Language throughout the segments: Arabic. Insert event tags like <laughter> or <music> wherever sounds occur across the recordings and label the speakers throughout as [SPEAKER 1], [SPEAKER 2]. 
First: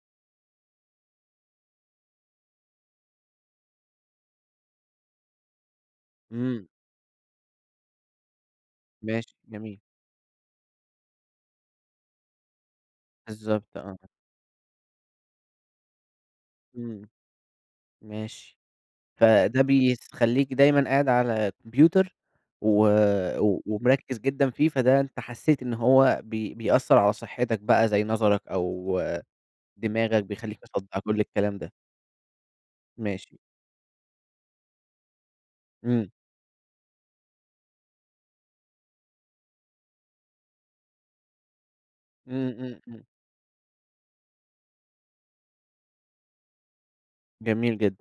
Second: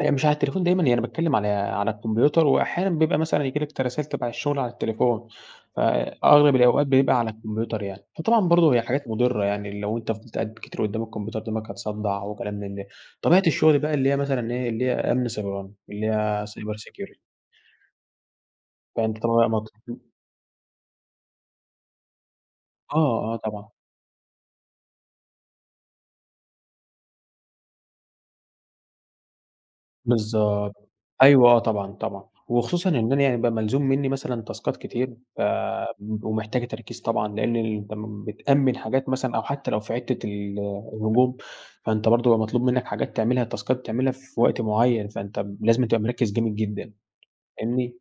[SPEAKER 1] أنا مش على التليفون دايمًا. يعني باتكلّم على على الكمبيوتر وأحيانًا بيبقى مثلًا ييجي لك ت رسايل تَبَع الشغل على التليفون، فأغلب
[SPEAKER 2] إمم.
[SPEAKER 1] الأوقات بيبقى على الكمبيوتر يعني. فطبعًا برضه هي حاجات
[SPEAKER 2] ماشي
[SPEAKER 1] مُضرّة. يعني
[SPEAKER 2] جميل.
[SPEAKER 1] لو أنت فضلت قاعد كتير قُدّام الكمبيوتر دماغك هتصدّع و كلام من ده. طبيعة
[SPEAKER 2] بالضبط
[SPEAKER 1] الشغل بقى
[SPEAKER 2] آه.
[SPEAKER 1] اللي هي مثلًا إيه، اللي هي أمن سيبراني. اللي هي cyber
[SPEAKER 2] إمم.
[SPEAKER 1] security.
[SPEAKER 2] ماشي.
[SPEAKER 1] فأنت طبعًا
[SPEAKER 2] فده
[SPEAKER 1] <unintelligible>
[SPEAKER 2] بيخلّيك دايمًا قاعد على كمبيوتر و
[SPEAKER 1] آه، آه،
[SPEAKER 2] و
[SPEAKER 1] طبعًا.
[SPEAKER 2] ومركّز جدًا فيه، فده أنت حسّيت إن هو بي بيأثّر على صحّتك بقى زي نَظَرك أو دماغك، بيخلّيك
[SPEAKER 1] بالضبط.
[SPEAKER 2] مصدّع كل
[SPEAKER 1] أيوه
[SPEAKER 2] الكلام
[SPEAKER 1] آه،
[SPEAKER 2] ده.
[SPEAKER 1] طبعًا، طبعًا. وخصوصًا إن أنا يعني
[SPEAKER 2] ماشي.
[SPEAKER 1] بقى ملزوم منّي مثلًا تاسكات كتير ف
[SPEAKER 2] إمم.
[SPEAKER 1] م ومحتاجة تركيز طبعًا، لإن أنت م بتأمِّن حاجات مثلًًا أو حتّى لو في حتّة ال الهجوم، فأنت برضه يبقى
[SPEAKER 2] إمم،
[SPEAKER 1] مطلوب
[SPEAKER 2] إمم،
[SPEAKER 1] منّك
[SPEAKER 2] إمم.
[SPEAKER 1] حاجات تعملها، تاسكات بتعملها في وقت معيّن، فأنت لازمًا تبقى مركّز جامد جدًا
[SPEAKER 2] جميل
[SPEAKER 1] فاهمني؟
[SPEAKER 2] جدًا.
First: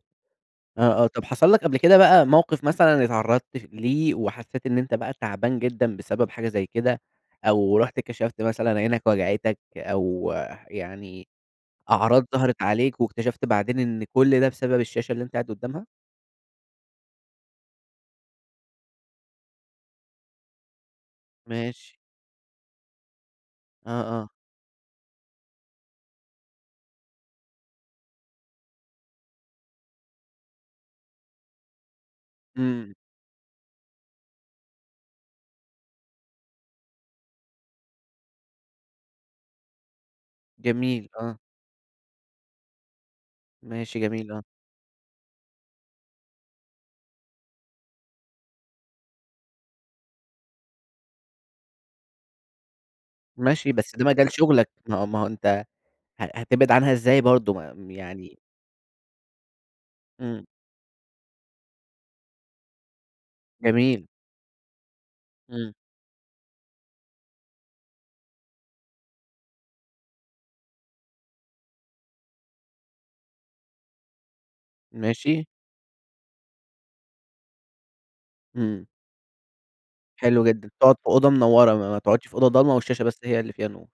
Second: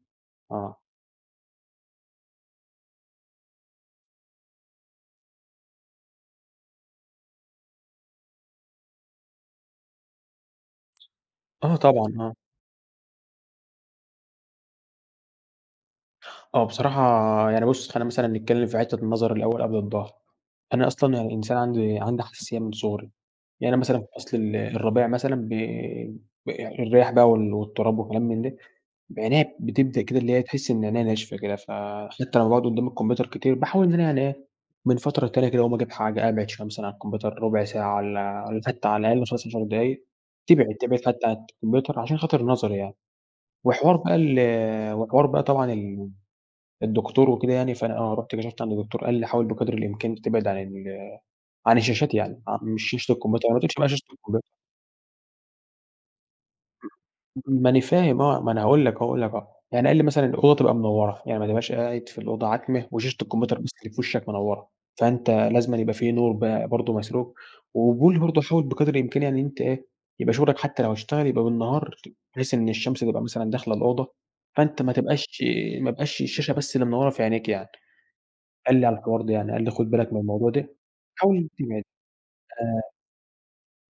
[SPEAKER 1] آه.
[SPEAKER 2] آه، آه. طب حصل لك قبل كده بقى موقف مثلًا اتعرّضت ف ليه وحسّيت إن أنت بقى تعبان جدًا بسبب حاجة زي كده، أو رُحت كشفت مثلًا عينك وجعتك أو يعني
[SPEAKER 1] آه طبعًا،
[SPEAKER 2] أعراض
[SPEAKER 1] آه.
[SPEAKER 2] ظهرت عليك واكتشفت بعدين إن كل ده بسبب الشاشة اللي أنت قاعد قُدّامها؟
[SPEAKER 1] آه. بصراحة يعني بُص، خلّينا مثلًا نتكلّم في حتّة النظر الأول قبل الضهر. أنا أصلًا يعني الإنسان
[SPEAKER 2] ماشي.
[SPEAKER 1] عندي عندي حساسية من صغري. يعني أنا مثلًا
[SPEAKER 2] آه،
[SPEAKER 1] في
[SPEAKER 2] آه.
[SPEAKER 1] فَصْل ال الربيع مثلًا ب ب الرياح بقى وال والتُراب وكلام من ده، عينيّا بتبدأ كده اللي هي تحِس إن عينيّا ناشفة كده، فحتّى لمّا باقعد قُدّام
[SPEAKER 2] إمم.
[SPEAKER 1] الكمبيوتر كتير باحاول إن أنا يعني إيه، من فترة للتانية كده أقوم أجيب حاجة، أبعد شوية مثلًا عن الكمبيوتر رُبع ساعة والّا <unintelligible> على الأقل مثلًا <unintelligible> 10 دقايق تبعد تبعد
[SPEAKER 2] جميل
[SPEAKER 1] حتّى عن
[SPEAKER 2] آه.
[SPEAKER 1] الكمبيوتر عشان خاطر النَظَر يعني. وحوار
[SPEAKER 2] ماشي،
[SPEAKER 1] بقى
[SPEAKER 2] جميل آه.
[SPEAKER 1] ال وحوار بقى طبعًا ال الدكتور وكده يعني فأنا آه، رُحت كشفت عند الدكتور قال لي: "حاول بقدر الإمكان تبعد عن ال عن الشاشات يعني،" آه. مش شاشة الكمبيوتر ما
[SPEAKER 2] ماشي،
[SPEAKER 1] تقولش بقى
[SPEAKER 2] بس
[SPEAKER 1] شاشة
[SPEAKER 2] ده مجال
[SPEAKER 1] الكمبيوت
[SPEAKER 2] شُغلك. ما هو ما هو أنت ه هتبعد
[SPEAKER 1] م
[SPEAKER 2] عنها إزاي برضه؟
[SPEAKER 1] ما
[SPEAKER 2] ما
[SPEAKER 1] أنا
[SPEAKER 2] م
[SPEAKER 1] فاهم
[SPEAKER 2] يعني
[SPEAKER 1] آه. ما أنا هاقول لك أهو هاقول لك آه يعني قال لي مثلًا:
[SPEAKER 2] إمم.
[SPEAKER 1] "الأوضة تبقى منوّرة. يعني ما تبقاش قاعد في الأوضة عتمة وشاشة الكمبيوتر بس الي في
[SPEAKER 2] جميل.
[SPEAKER 1] وِشَّك منوّرة. فأنت
[SPEAKER 2] إمم.
[SPEAKER 1] لازمًا يبقى في نور ب برضه مسروج، وبيقول برضه حاول بقدر الإمكان إن أنت إيه، يبقى شُغلك حتّى لو أشتغل يبقى بالنهار بحيث إن الشمس تبقى مثلًا داخلة الأوضة، فأنت ما تبقاش
[SPEAKER 2] ماشي.
[SPEAKER 1] ما يبقاش الشاشة بس اللي منوّرة في عينيك يعني." قال
[SPEAKER 2] إمم.
[SPEAKER 1] لي على الحوار ده يعني، قال لي: "خُد بالك من
[SPEAKER 2] حلو
[SPEAKER 1] الموضوع
[SPEAKER 2] جدًا.
[SPEAKER 1] ده،
[SPEAKER 2] تقعد في أوضة
[SPEAKER 1] حاول
[SPEAKER 2] منوّرة
[SPEAKER 1] تبعد
[SPEAKER 2] ما ما تقعدش في أوضة ضلمة
[SPEAKER 1] آآ"
[SPEAKER 2] والشاشة بس هي اللي فيها نور.